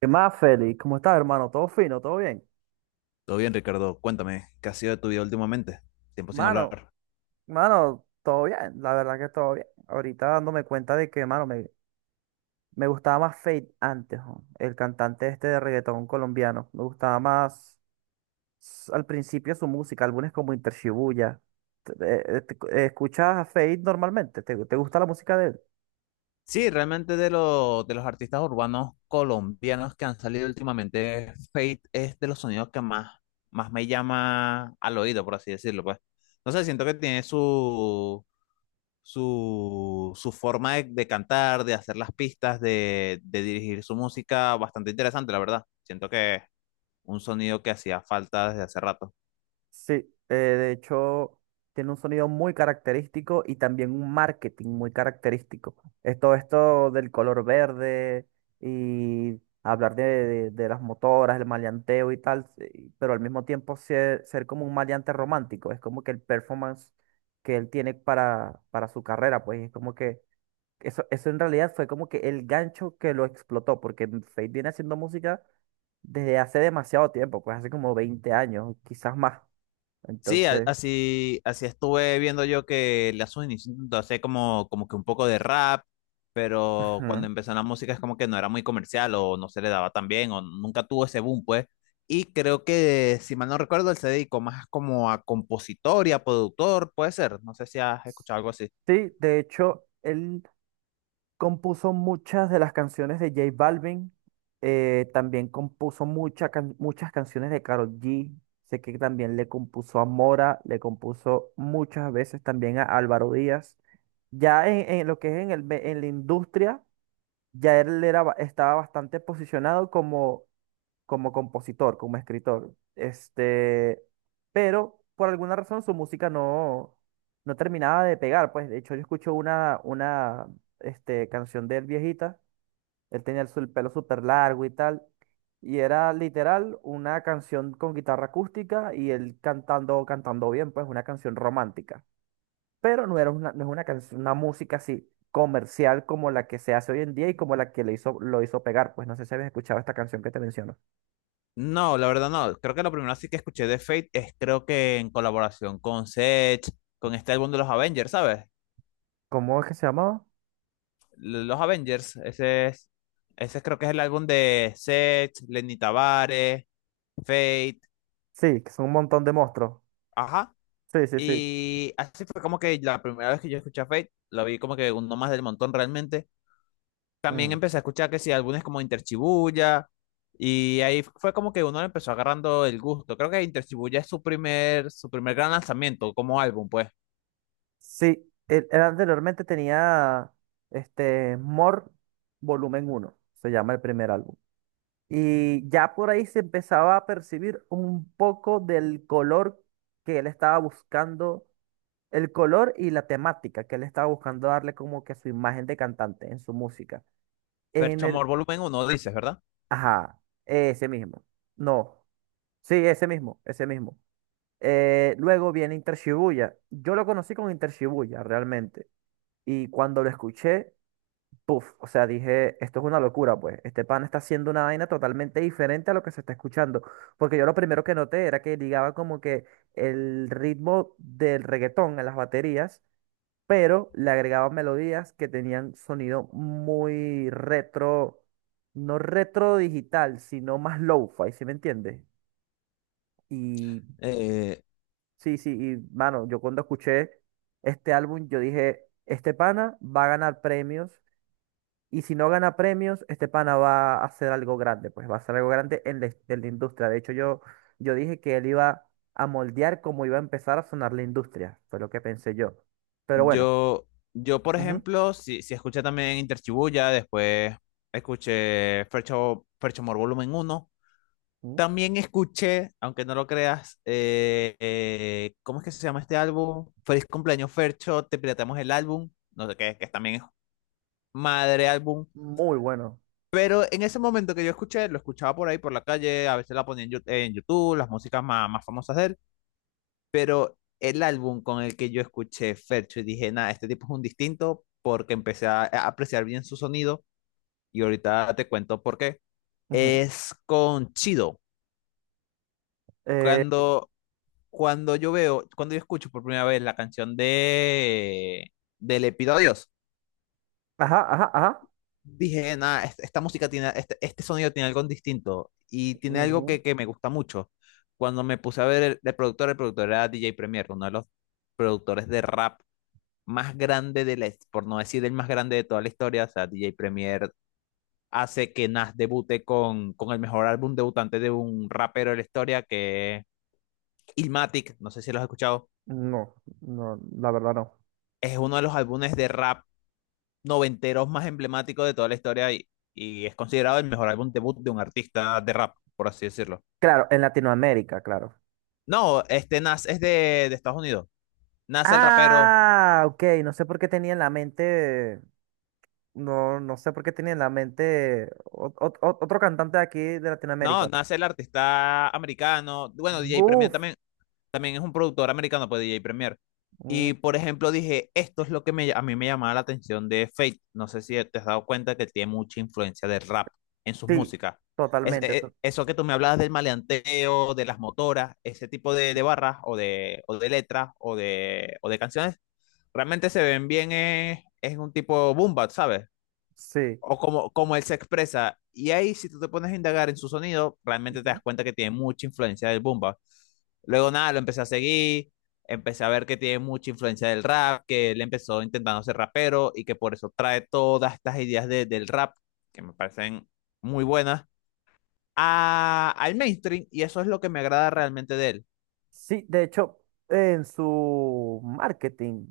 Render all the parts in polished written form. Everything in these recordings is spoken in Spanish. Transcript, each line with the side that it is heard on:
right: ¿Qué más, Félix? ¿Cómo estás, hermano? ¿Todo fino? ¿Todo bien?
left: Todo bien, Ricardo. Cuéntame, ¿qué ha sido de tu vida últimamente? Tiempo sin
right: Mano,
left: hablar.
right: mano, todo bien. La verdad que todo bien. Ahorita dándome cuenta de que, mano, me gustaba más Fate antes, jo, el cantante este de reggaetón colombiano. Me gustaba más al principio su música, álbumes como Inter Shibuya. ¿Escuchas a Fate normalmente? Te gusta la música de él?
left: Sí, realmente de los artistas urbanos colombianos que han salido últimamente, Fate es de los sonidos que más me llama al oído, por así decirlo, pues. No sé, siento que tiene su forma de cantar, de hacer las pistas, de dirigir su música bastante interesante, la verdad. Siento que un sonido que hacía falta desde hace rato.
right: Sí, de hecho tiene un sonido muy característico y también un marketing muy característico. Es todo esto del color verde y hablar de las motoras, el maleanteo y tal, sí, pero al mismo tiempo ser como un maleante romántico. Es como que el performance que él tiene para su carrera, pues es como que eso en realidad fue como que el gancho que lo explotó, porque Fate viene haciendo música desde hace demasiado tiempo, pues hace como 20 años, quizás más. Entonces,
left: Así, así estuve viendo yo que la Sony intentó hacer como que un poco de rap, pero cuando
right: ujú.
left: empezó la música es como que no era muy comercial o no se le daba tan bien o nunca tuvo ese boom, pues. Y creo que, si mal no recuerdo, él se dedicó más como a compositor y a productor, puede ser. No sé si has escuchado algo así.
right: Sí, de hecho, él compuso muchas de las canciones de J Balvin. También compuso muchas canciones de Karol G. Sé que también le compuso a Mora, le compuso muchas veces también a Álvaro Díaz. Ya en lo que es en la industria, ya él era, estaba bastante posicionado como como compositor, como escritor. Pero por alguna razón su música no, no terminaba de pegar. Pues de hecho yo escucho una canción de él viejita. Él tenía el pelo súper largo y tal. Y era literal una canción con guitarra acústica y él cantando, cantando bien, pues una canción romántica. Pero no era una, no es una canción, una música así comercial como la que se hace hoy en día y como la que le hizo, lo hizo pegar. Pues no sé si habéis escuchado esta canción que te menciono.
left: No, la verdad no. Creo que lo primero así que escuché de Fate es creo que en colaboración con Sech, con este álbum de los Avengers, ¿sabes?
right: ¿Cómo es que se llamaba?
left: Los Avengers, ese es, ese creo que es el álbum de Seth, Lenny Tavares, Fate,
right: Sí, que son un montón de monstruos.
left: ajá.
right: Sí, sí, sí.
left: Y así fue como que la primera vez que yo escuché a Fate, lo vi como que uno más del montón realmente. También
right: Mm.
left: empecé a escuchar que sí, álbumes como Interchibuya, y ahí fue como que uno le empezó agarrando el gusto. Creo que Interchibuya es su su primer gran lanzamiento como álbum, pues.
right: Sí, él anteriormente tenía este More Volumen uno. Se llama el primer álbum. Y ya por ahí se empezaba a percibir un poco del color que él estaba buscando, el color y la temática que él estaba buscando darle como que su imagen de cantante en su música. En
left: Fercho
right: el,
left: Amor Volumen uno, dices, ¿verdad?
right: ajá, ese mismo. No, sí, ese mismo, ese mismo. Luego viene Inter Shibuya. Yo lo conocí con Inter Shibuya realmente. Y cuando lo escuché, puff, o sea, dije, esto es una locura, pues. Este pan está haciendo una vaina totalmente diferente a lo que se está escuchando. Porque yo lo primero que noté era que ligaba como que el ritmo del reggaetón en las baterías, pero le agregaba melodías que tenían sonido muy retro, no retro digital, sino más lo fi, ¿sí me entiendes? Y
left: Eh,
right: sí, sí, y mano, yo cuando escuché este álbum, yo dije, este pana va a ganar premios, y si no gana premios, este pana va a hacer algo grande, pues va a hacer algo grande en en la industria. De hecho, yo dije que él iba a moldear cómo iba a empezar a sonar la industria, fue lo que pensé yo. Pero bueno,
left: Yo, yo por
right: ujú,
left: ejemplo, si escuché también Interchibuya, después escuché Fercho, Ferchomor Volumen uno.
right: ujú,
left: También escuché, aunque no lo creas, ¿cómo es que se llama este álbum? Feliz cumpleaños, Fercho, te pirateamos el álbum. No sé qué, que también es madre álbum.
right: muy bueno.
left: Pero en ese momento que yo escuché, lo escuchaba por ahí, por la calle, a veces la ponía en, en YouTube, las músicas más famosas de él. Pero el álbum con el que yo escuché Fercho y dije, nada, este tipo es un distinto porque empecé a apreciar bien su sonido y ahorita te cuento por qué.
right: Ujú.
left: Es con Chido.
right: Eh,
left: Cuando, cuando yo veo, cuando yo escucho por primera vez la canción de Le pido a Dios,
right: ajá, ajá, ajá.
left: dije, nada, esta, música tiene, este sonido tiene algo distinto y tiene algo
right: Ujú.
left: que me gusta mucho. Cuando me puse a ver el productor era DJ Premier, uno de los productores de rap más grande de la, por no decir el más grande de toda la historia, o sea, DJ Premier hace que Nas debute con el mejor álbum debutante de un rapero de la historia, que es Illmatic, no sé si lo has escuchado,
right: No, no, la verdad no.
left: es uno de los álbumes de rap noventeros más emblemáticos de toda la historia y es considerado el mejor álbum debut de un artista de rap, por así decirlo.
right: Claro, en Latinoamérica, claro.
left: No, este Nas es de Estados Unidos, Nas el rapero,
right: Ah, ok, no sé por qué tenía en la mente, no, no sé por qué tenía en la mente otro cantante de aquí de
left: no,
right: Latinoamérica.
left: Nas el artista americano, bueno, DJ Premier
right: Buf,
left: también, también es un productor americano, pues D J Premier.
right: mm,
left: Y por ejemplo dije, esto es lo que me, a mí me llamaba la atención de Fate. No sé si te has dado cuenta que tiene mucha influencia del rap en sus
right: sí,
left: músicas. Es,
right: totalmente, to-
left: eso que tú me hablabas del maleanteo, de las motoras, ese tipo de barras o de letras o de canciones, realmente se ven bien, es un tipo boom bap, ¿sabes?
right: sí.
left: O como, como él se expresa. Y ahí, si tú te pones a indagar en su sonido, realmente te das cuenta que tiene mucha influencia del Bumba. Luego, nada, lo empecé a seguir, empecé a ver que tiene mucha influencia del rap, que él empezó intentando ser rapero y que por eso trae todas estas ideas del rap, que me parecen muy buenas, al mainstream. Y eso es lo que me agrada realmente de él.
right: Sí, de hecho, en su marketing,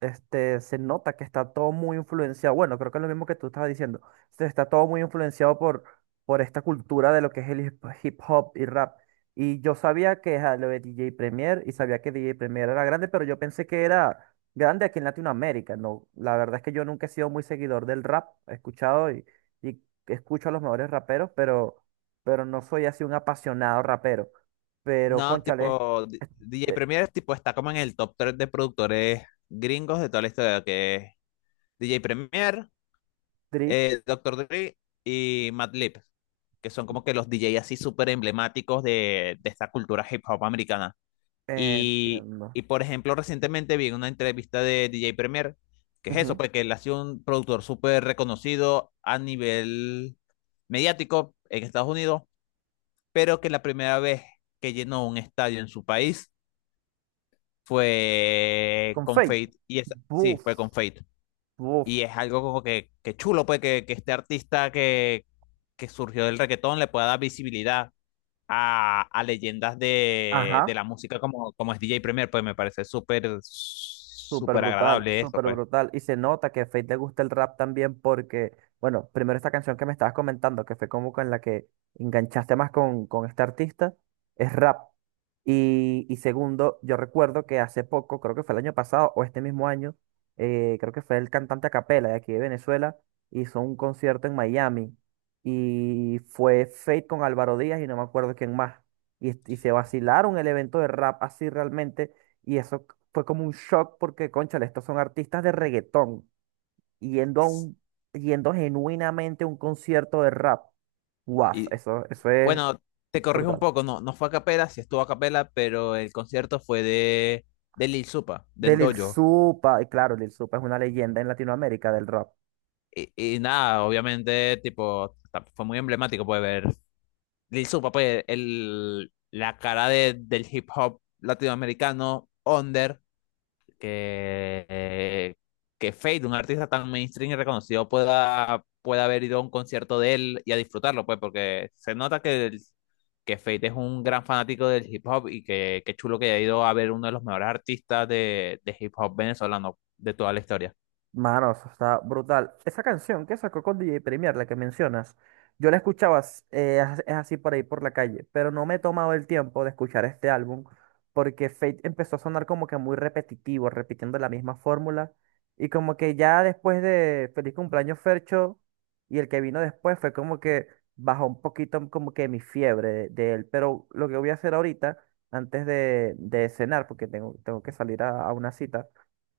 right: este, se nota que está todo muy influenciado. Bueno, creo que es lo mismo que tú estabas diciendo. Se está todo muy influenciado por esta cultura de lo que es el hip hop y rap. Y yo sabía que era lo de DJ Premier y sabía que DJ Premier era grande, pero yo pensé que era grande aquí en Latinoamérica. No, la verdad es que yo nunca he sido muy seguidor del rap. He escuchado y escucho a los mejores raperos, pero no soy así un apasionado rapero. Pero,
left: No,
right: cónchale,
left: tipo, DJ
right: eh,
left: Premier, tipo, está como en el top 3 de productores gringos de toda la historia, que es DJ Premier.
right: Tri,
left: Eh, Dr. Dre y Madlib, que son como que los DJ así súper emblemáticos de esta cultura hip hop americana. Y,
right: entiendo.
left: y por ejemplo, recientemente vi una entrevista de DJ Premier, que es eso,
right: Ujú.
left: pues que él ha sido un productor súper reconocido a nivel mediático en Estados Unidos, pero que la primera vez que llenó un estadio en su país fue
right: Con
left: con
right: Fate.
left: Fate, y esa, sí,
right: Buf,
left: fue con Fate.
right: buf.
left: Y es algo como que chulo, pues, que este artista que surgió del reggaetón le pueda dar visibilidad a leyendas de
right: Ajá.
left: la música como, como es DJ Premier, pues me parece súper,
right: Súper
left: súper
right: brutal,
left: agradable esto,
right: súper
left: pues.
right: brutal. Y se nota que a Fate le gusta el rap también porque, bueno, primero esta canción que me estabas comentando, que fue como con la que enganchaste más con este artista, es rap. Y segundo, yo recuerdo que hace poco, creo que fue el año pasado o este mismo año, creo que fue el cantante a capela de aquí de Venezuela, hizo un concierto en Miami y fue Fate con Álvaro Díaz y no me acuerdo quién más. Y se vacilaron el evento de rap así realmente. Y eso fue como un shock porque, cónchale, estos son artistas de reggaetón yendo a un, yendo genuinamente a un concierto de rap. Guau,
left: Y
right: eso es
left: bueno, te corrijo un
right: brutal.
left: poco, no, no fue a capela, sí estuvo a capela, pero el concierto fue de Lil Supa,
right: De
left: del
right: Lil
left: Dojo.
right: Supa, y claro, Lil Supa es una leyenda en Latinoamérica del rap.
left: Y nada, obviamente, tipo, fue muy emblemático, puede ver Lil Supa, pues, el, la cara de, del hip hop latinoamericano, Under, que, eh, que Fade, un artista tan mainstream y reconocido, pueda haber ido a un concierto de él y a disfrutarlo, pues, porque se nota que Fade es un gran fanático del hip hop y que, qué chulo que haya ido a ver uno de los mejores artistas de hip hop venezolano de toda la historia.
right: Mano, eso está brutal. Esa canción que sacó con DJ Premier, la que mencionas, yo la escuchaba, s- as- es así por ahí por la calle, pero no me he tomado el tiempo de escuchar este álbum porque Fate empezó a sonar como que muy repetitivo, repitiendo la misma fórmula. Y como que ya después de Feliz Cumpleaños Fercho y el que vino después fue como que bajó un poquito como que mi fiebre de él. Pero lo que voy a hacer ahorita, antes de cenar, porque tengo que salir a una cita.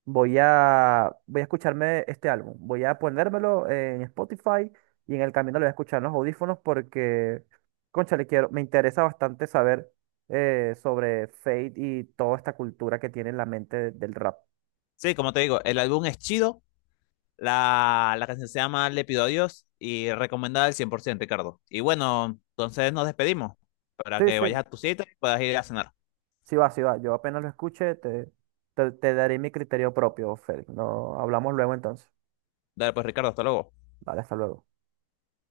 right: Voy a escucharme este álbum. Voy a ponérmelo en Spotify y en el camino lo voy a escuchar en los audífonos porque, cónchale, quiero, me interesa bastante saber sobre Fate y toda esta cultura que tiene en la mente del rap.
left: Sí, como te digo, el álbum es chido. La canción se llama Le pido a Dios y recomendada al 100% Ricardo. Y bueno, entonces nos despedimos para
right: Sí,
left: que
right: sí,
left: vayas a tu cita y puedas ir a cenar.
right: sí va, sí va. Yo apenas lo escuche, te daré mi criterio propio, Félix. No, hablamos luego entonces.
left: Dale, pues, Ricardo, hasta luego.
right: Vale, hasta luego.